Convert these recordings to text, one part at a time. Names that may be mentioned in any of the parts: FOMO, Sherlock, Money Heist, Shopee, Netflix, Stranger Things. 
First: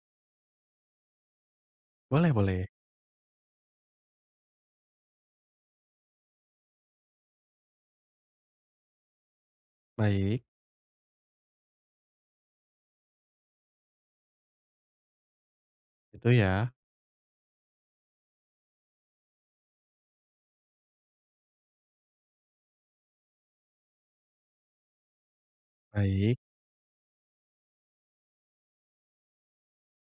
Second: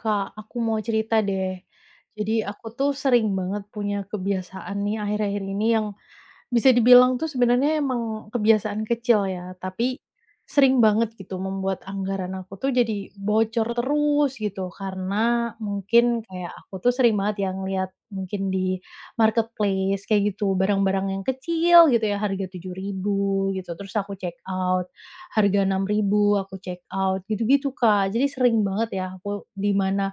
Kak, aku mau cerita deh. Boleh Jadi boleh. aku tuh sering banget punya kebiasaan nih akhir-akhir ini yang bisa dibilang tuh sebenarnya emang kebiasaan kecil ya, tapi Baik, sering banget gitu membuat anggaran aku tuh jadi bocor terus gitu. Karena mungkin itu kayak ya. aku tuh sering banget yang lihat mungkin di marketplace kayak gitu, barang-barang yang kecil gitu ya harga 7.000 gitu, terus aku check out harga enam Baik, ribu aku check out, gitu-gitu Kak. Jadi sering banget ya aku di mana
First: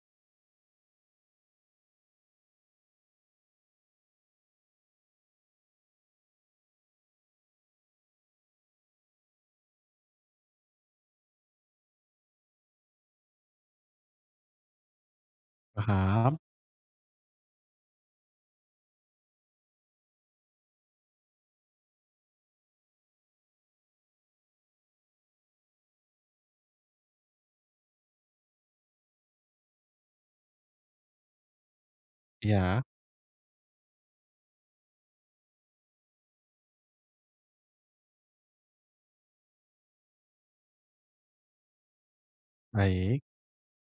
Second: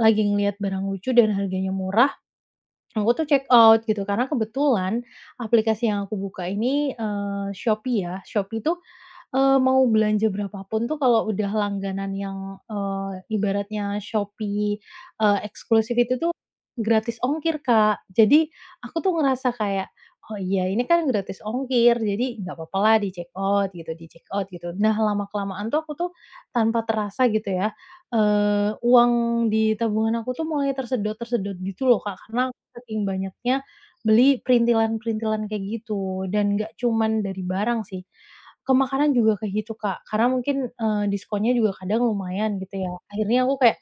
lagi ngelihat barang lucu dan harganya murah. Aku tuh check out gitu, karena kebetulan aplikasi yang aku buka ini, Shopee ya, Shopee tuh mau belanja berapapun tuh kalau udah langganan yang, ibaratnya Shopee, eksklusif itu tuh paham. gratis ongkir, Kak. Jadi aku tuh ngerasa kayak, "Oh iya ini kan gratis ongkir, jadi nggak apa-apa lah di check out gitu di check out," gitu. Nah lama-kelamaan tuh aku tuh tanpa terasa gitu ya, uang di tabungan aku tuh mulai tersedot-tersedot gitu loh, Kak, karena Ya, saking banyaknya beli perintilan-perintilan kayak gitu, dan nggak cuman dari barang sih. Ke makanan juga kayak gitu, Kak, karena mungkin, diskonnya juga kadang lumayan gitu ya. baik Akhirnya aku kayak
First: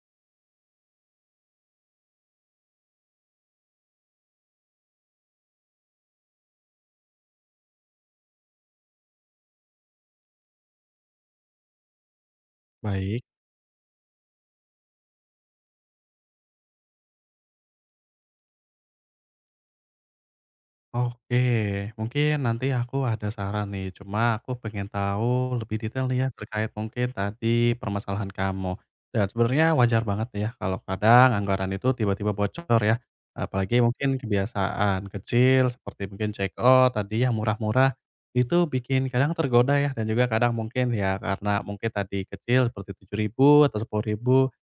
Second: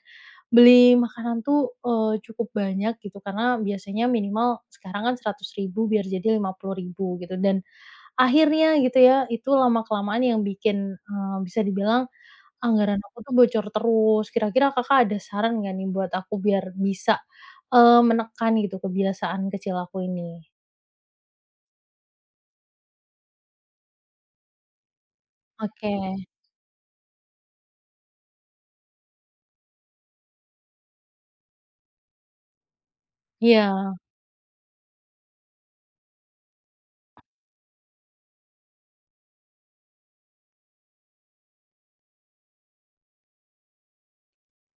beli makanan tuh, cukup banyak gitu karena biasanya minimal sekarang kan 100.000 biar jadi 50.000 gitu dan akhirnya gitu ya, itu lama-kelamaan yang bikin, bisa dibilang anggaran aku baik. tuh bocor terus. Kira-kira Kakak ada saran nggak nih buat aku biar bisa, menekan gitu kebiasaan kecil aku ini? Oke, mungkin nanti aku ada saran nih, cuma aku pengen tahu lebih Oke, detail nih ya terkait mungkin tadi permasalahan kamu. Dan sebenarnya wajar banget ya kalau kadang anggaran itu tiba-tiba bocor ya. Apalagi iya, mungkin kebiasaan kecil seperti mungkin check out tadi yang murah-murah itu bikin kadang tergoda ya dan juga kadang mungkin ya karena mungkin tadi kecil seperti 7.000 atau 10.000.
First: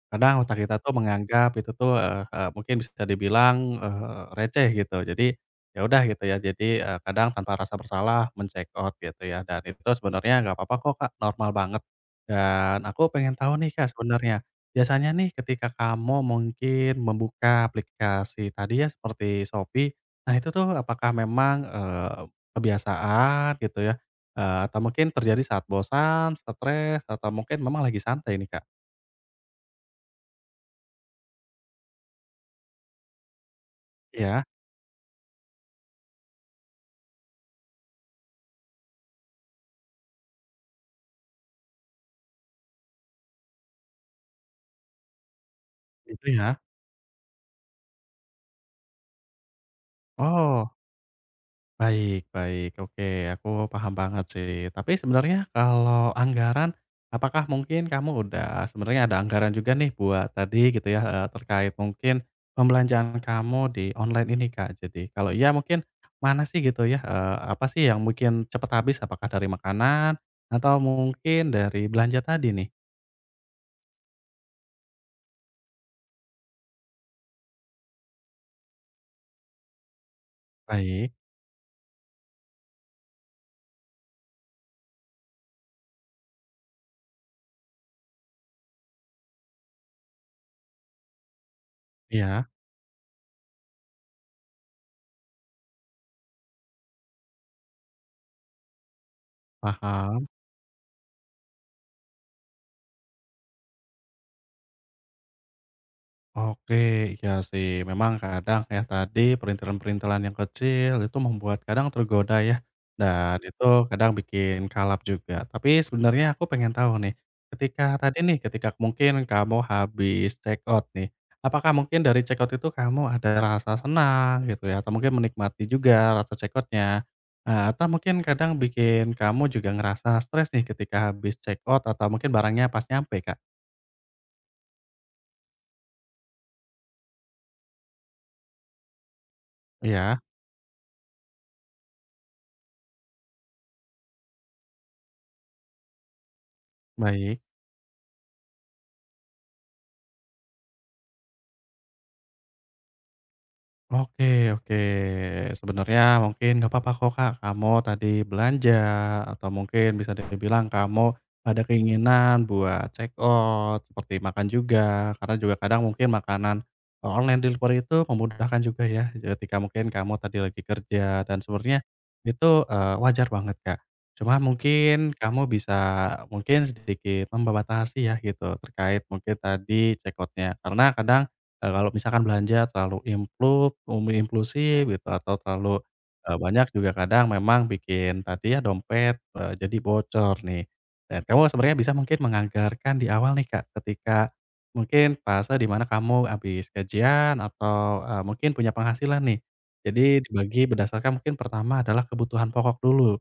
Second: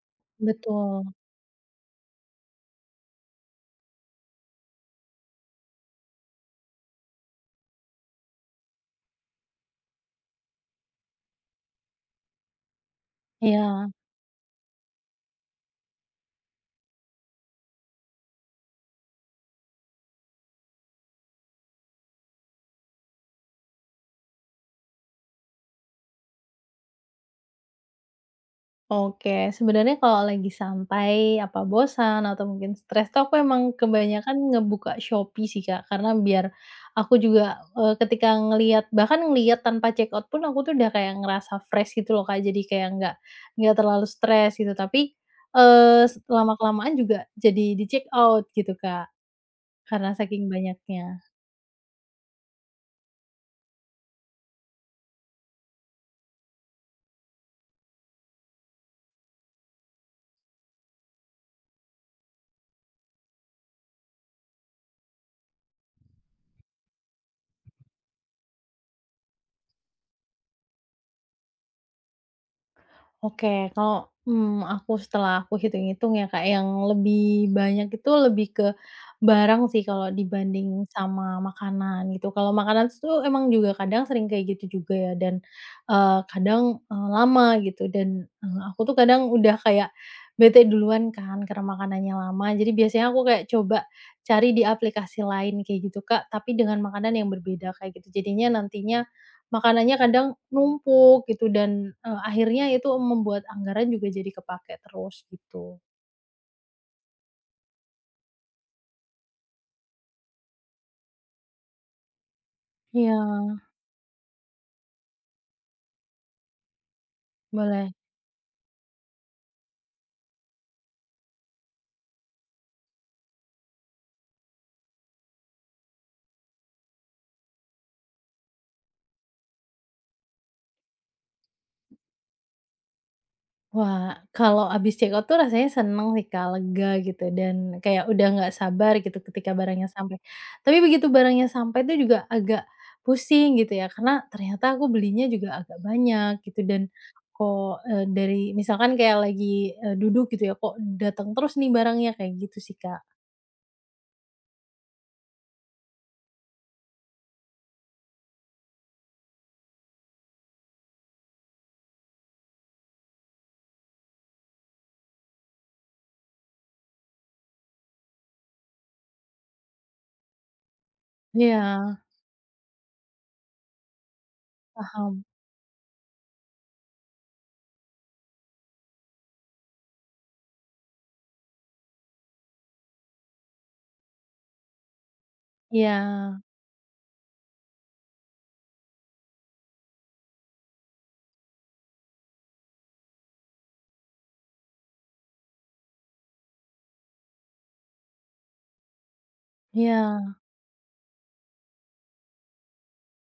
Kadang otak kita tuh betul, menganggap itu tuh mungkin bisa dibilang receh gitu. Jadi, ya udah gitu ya, jadi, kadang tanpa rasa bersalah men-check out gitu ya, dan itu sebenarnya nggak apa-apa kok, Kak, normal banget. Dan aku pengen tahu nih, iya. Kak, sebenarnya, biasanya nih ketika kamu mungkin membuka aplikasi tadi ya seperti Shopee, nah itu tuh apakah memang, kebiasaan gitu ya, atau mungkin terjadi saat bosan, stres, atau mungkin memang lagi santai nih, Kak? Oke, sebenarnya kalau lagi santai, apa bosan atau mungkin stres tuh aku emang Ya, kebanyakan ngebuka Shopee sih, Kak. Karena biar aku juga, ketika ngelihat bahkan ngelihat tanpa check out pun aku tuh udah kayak ngerasa fresh gitu loh, Kak. Jadi kayak nggak terlalu stres gitu. Tapi, itu ya? lama-kelamaan juga jadi di-check out gitu, Kak, karena saking Oh. banyaknya. Baik baik, oke, aku paham banget sih. Tapi sebenarnya kalau anggaran, apakah mungkin kamu udah sebenarnya ada anggaran juga nih buat tadi gitu ya, terkait mungkin pembelanjaan kamu di online ini, Kak? Jadi kalau iya mungkin mana sih gitu ya, apa sih yang mungkin cepet habis? Apakah dari makanan atau mungkin dari belanja tadi nih? Oke, kalau, aku setelah aku hitung-hitung ya, Kak, yang lebih banyak itu lebih ke barang sih kalau dibanding Baik, sama makanan gitu. Kalau makanan tuh emang juga kadang sering kayak gitu juga ya dan, kadang, lama gitu dan, aku tuh kadang udah kayak bete duluan kan karena makanannya lama. iya, Jadi biasanya aku kayak coba cari di aplikasi lain kayak gitu, Kak, tapi dengan makanan yang berbeda kayak gitu. Jadinya nantinya makanannya paham. kadang numpuk gitu dan, akhirnya itu membuat anggaran juga jadi kepakai terus gitu. Oke, iya sih. Memang kadang ya tadi perintilan-perintilan yang kecil itu membuat kadang tergoda ya, Iya, dan itu kadang bikin kalap juga. Tapi sebenarnya aku pengen tahu nih, boleh. ketika tadi nih, ketika mungkin kamu habis check out nih, apakah mungkin dari check out itu kamu ada rasa senang gitu ya, atau mungkin menikmati juga rasa check out. Nah, atau mungkin kadang bikin kamu juga ngerasa stres nih ketika habis check out atau mungkin barangnya pas nyampe, Kak? Wah, kalau abis check out tuh rasanya seneng sih Kak, lega gitu dan kayak udah nggak sabar gitu ketika barangnya sampai. Iya, Tapi begitu barangnya sampai tuh juga agak pusing gitu ya, karena ternyata aku belinya juga agak banyak gitu dan baik. kok, dari misalkan kayak lagi, duduk gitu ya, kok datang terus nih barangnya, kayak gitu sih Kak. Oke oke. Sebenarnya mungkin nggak apa-apa kok, Kak, kamu tadi belanja atau mungkin bisa dibilang kamu ada keinginan buat check out, seperti makan juga, karena juga kadang mungkin makanan, online delivery itu memudahkan juga ya, ketika mungkin kamu tadi lagi kerja dan Iya, sebenarnya itu, wajar banget, Kak. Cuma mungkin paham. kamu bisa mungkin sedikit membatasi ya gitu, terkait mungkin tadi check outnya. Karena kadang kalau misalkan belanja terlalu impluk impulsif gitu atau terlalu, Iya. Banyak juga kadang memang bikin tadi ya dompet, jadi bocor nih. Dan kamu sebenarnya bisa mungkin menganggarkan di awal nih, Kak, ketika mungkin fase di mana kamu habis gajian atau, mungkin punya penghasilan nih. Jadi Iya, dibagi berdasarkan mungkin pertama adalah kebutuhan pokok dulu.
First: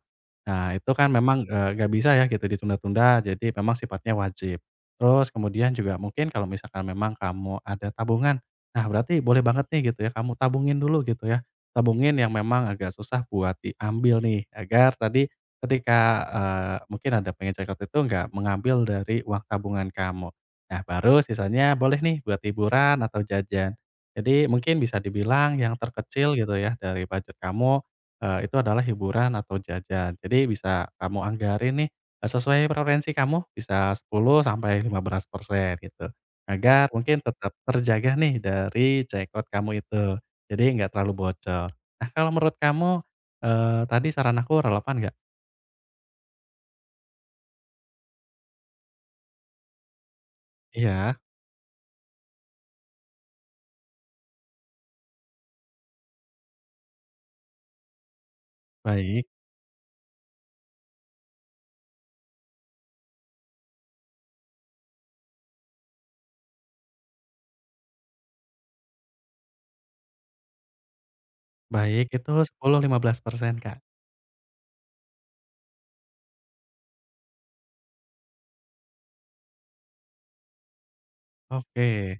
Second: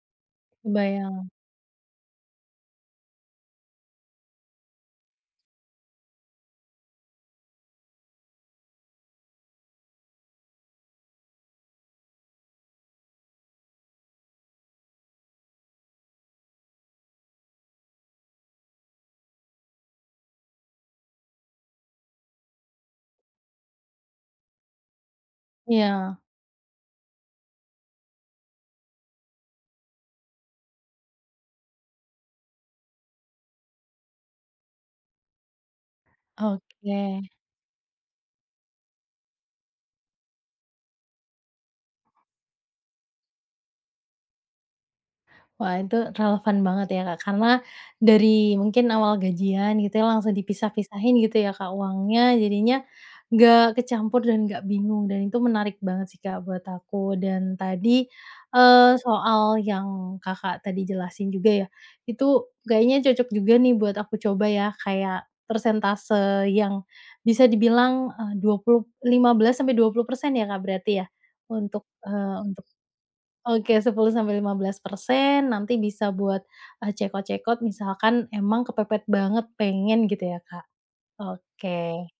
Nah, itu kan kebayang. memang, nggak bisa ya gitu ditunda-tunda, jadi memang sifatnya wajib. Terus kemudian juga mungkin kalau misalkan memang kamu ada tabungan, nah berarti boleh banget nih gitu ya kamu tabungin dulu gitu ya. Tabungin yang memang agak susah buat diambil nih agar tadi ketika, mungkin ada pengen cekcok itu nggak mengambil dari uang tabungan kamu. Nah baru sisanya boleh nih buat hiburan atau jajan. Jadi mungkin bisa dibilang yang Iya, terkecil gitu ya dari budget kamu, itu adalah hiburan atau jajan. Jadi bisa kamu anggarin nih, sesuai preferensi kamu bisa 10-15% gitu, agar oke. mungkin tetap terjaga nih dari checkout kamu itu, jadi nggak terlalu bocor. Nah kalau menurut kamu, tadi saran aku relevan nggak? Wah, itu relevan banget ya, Kak, karena dari mungkin awal gajian gitu ya, langsung Iya, dipisah-pisahin gitu ya, Kak, uangnya, jadinya nggak kecampur dan nggak bingung, dan itu menarik banget sih, Kak, buat aku. Dan tadi, baik. soal yang Kakak tadi jelasin juga ya, itu kayaknya cocok juga nih buat aku coba ya, kayak persentase yang bisa dibilang, eh, 20 15 sampai 20% ya, Kak, berarti ya? Untuk, Baik, itu 10 15% Kak, Oke, 10 sampai 15% nanti bisa buat, cekot-cekot misalkan emang kepepet banget pengen gitu ya, Kak? Oke. oke.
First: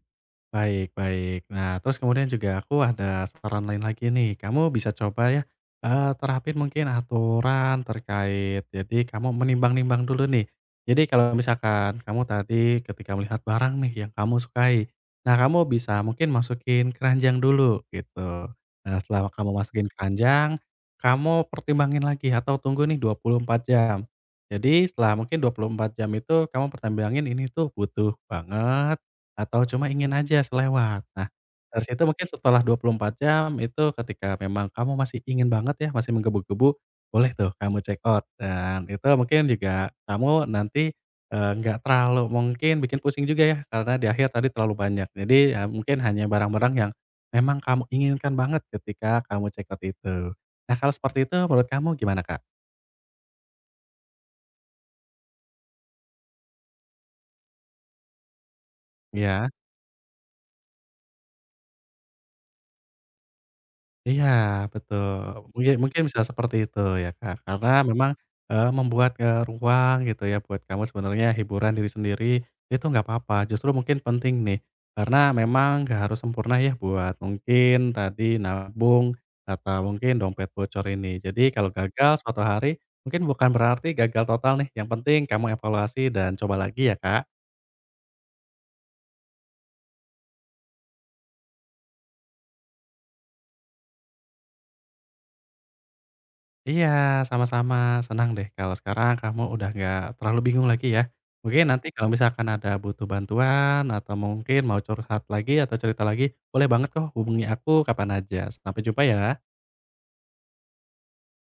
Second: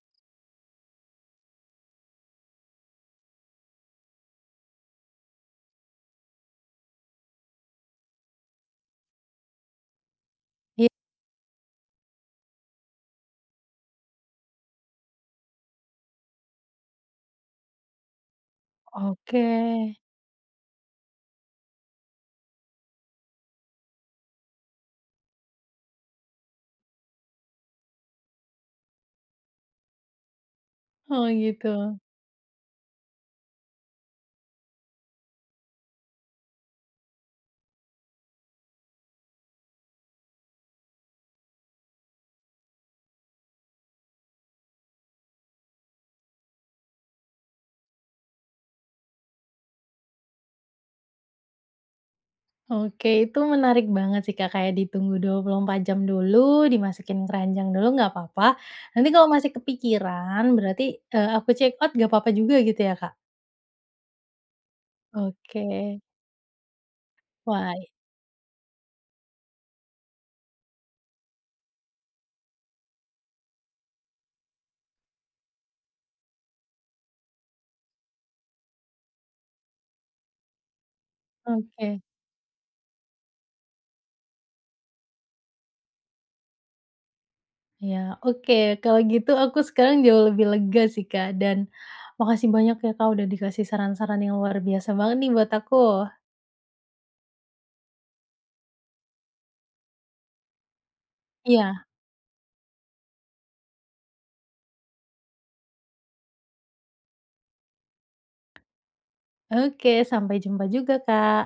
Baik baik. Nah, terus kemudian juga aku ada saran lain lagi nih. Kamu bisa coba ya, terapin mungkin aturan terkait jadi kamu menimbang-nimbang dulu nih. Iya. Jadi kalau misalkan kamu tadi ketika melihat barang nih yang kamu sukai, nah kamu bisa mungkin masukin keranjang dulu gitu. Nah, setelah Oke. kamu masukin keranjang, kamu pertimbangin lagi atau tunggu nih 24 jam. Jadi setelah mungkin 24 jam itu kamu pertimbangin ini tuh butuh banget atau cuma ingin aja selewat. Nah, Oh dari gitu. situ mungkin setelah 24 jam itu ketika memang kamu masih ingin banget ya, masih menggebu-gebu, boleh tuh kamu check out dan itu mungkin juga kamu nanti, nggak terlalu mungkin bikin pusing juga ya, karena di akhir tadi terlalu banyak. Jadi, ya mungkin hanya barang-barang yang memang kamu inginkan banget ketika kamu check out itu. Nah, kalau seperti itu menurut kamu gimana, Kak? Oke, itu menarik banget sih, Kak, kayak ditunggu 24 jam dulu, dimasukin keranjang dulu nggak apa-apa, nanti kalau Ya. masih kepikiran berarti, aku cekot nggak apa-apa juga gitu ya, Kak? Iya, betul. Oke. Mungkin mungkin bisa seperti itu ya, Kak. Wah, Karena memang, membuat, ruang gitu ya buat kamu sebenarnya hiburan diri sendiri, itu nggak apa-apa, justru mungkin penting nih. Karena memang nggak harus sempurna ya buat mungkin tadi nabung atau mungkin dompet bocor ini. Jadi kalau oke. gagal suatu hari, mungkin bukan berarti gagal total nih, yang penting kamu evaluasi dan coba lagi ya, Kak. Ya oke. Kalau gitu aku sekarang jauh lebih lega sih, Kak, dan makasih banyak ya, Kak, udah dikasih saran-saran yang luar biasa banget nih buat aku. Iya, sama-sama. Senang deh kalau sekarang kamu udah nggak terlalu bingung lagi ya. Mungkin nanti Iya, kalau misalkan ada butuh bantuan atau mungkin mau curhat lagi atau cerita lagi, boleh banget kok hubungi aku kapan aja. Sampai jumpa ya. oke. Sampai jumpa juga, Kak.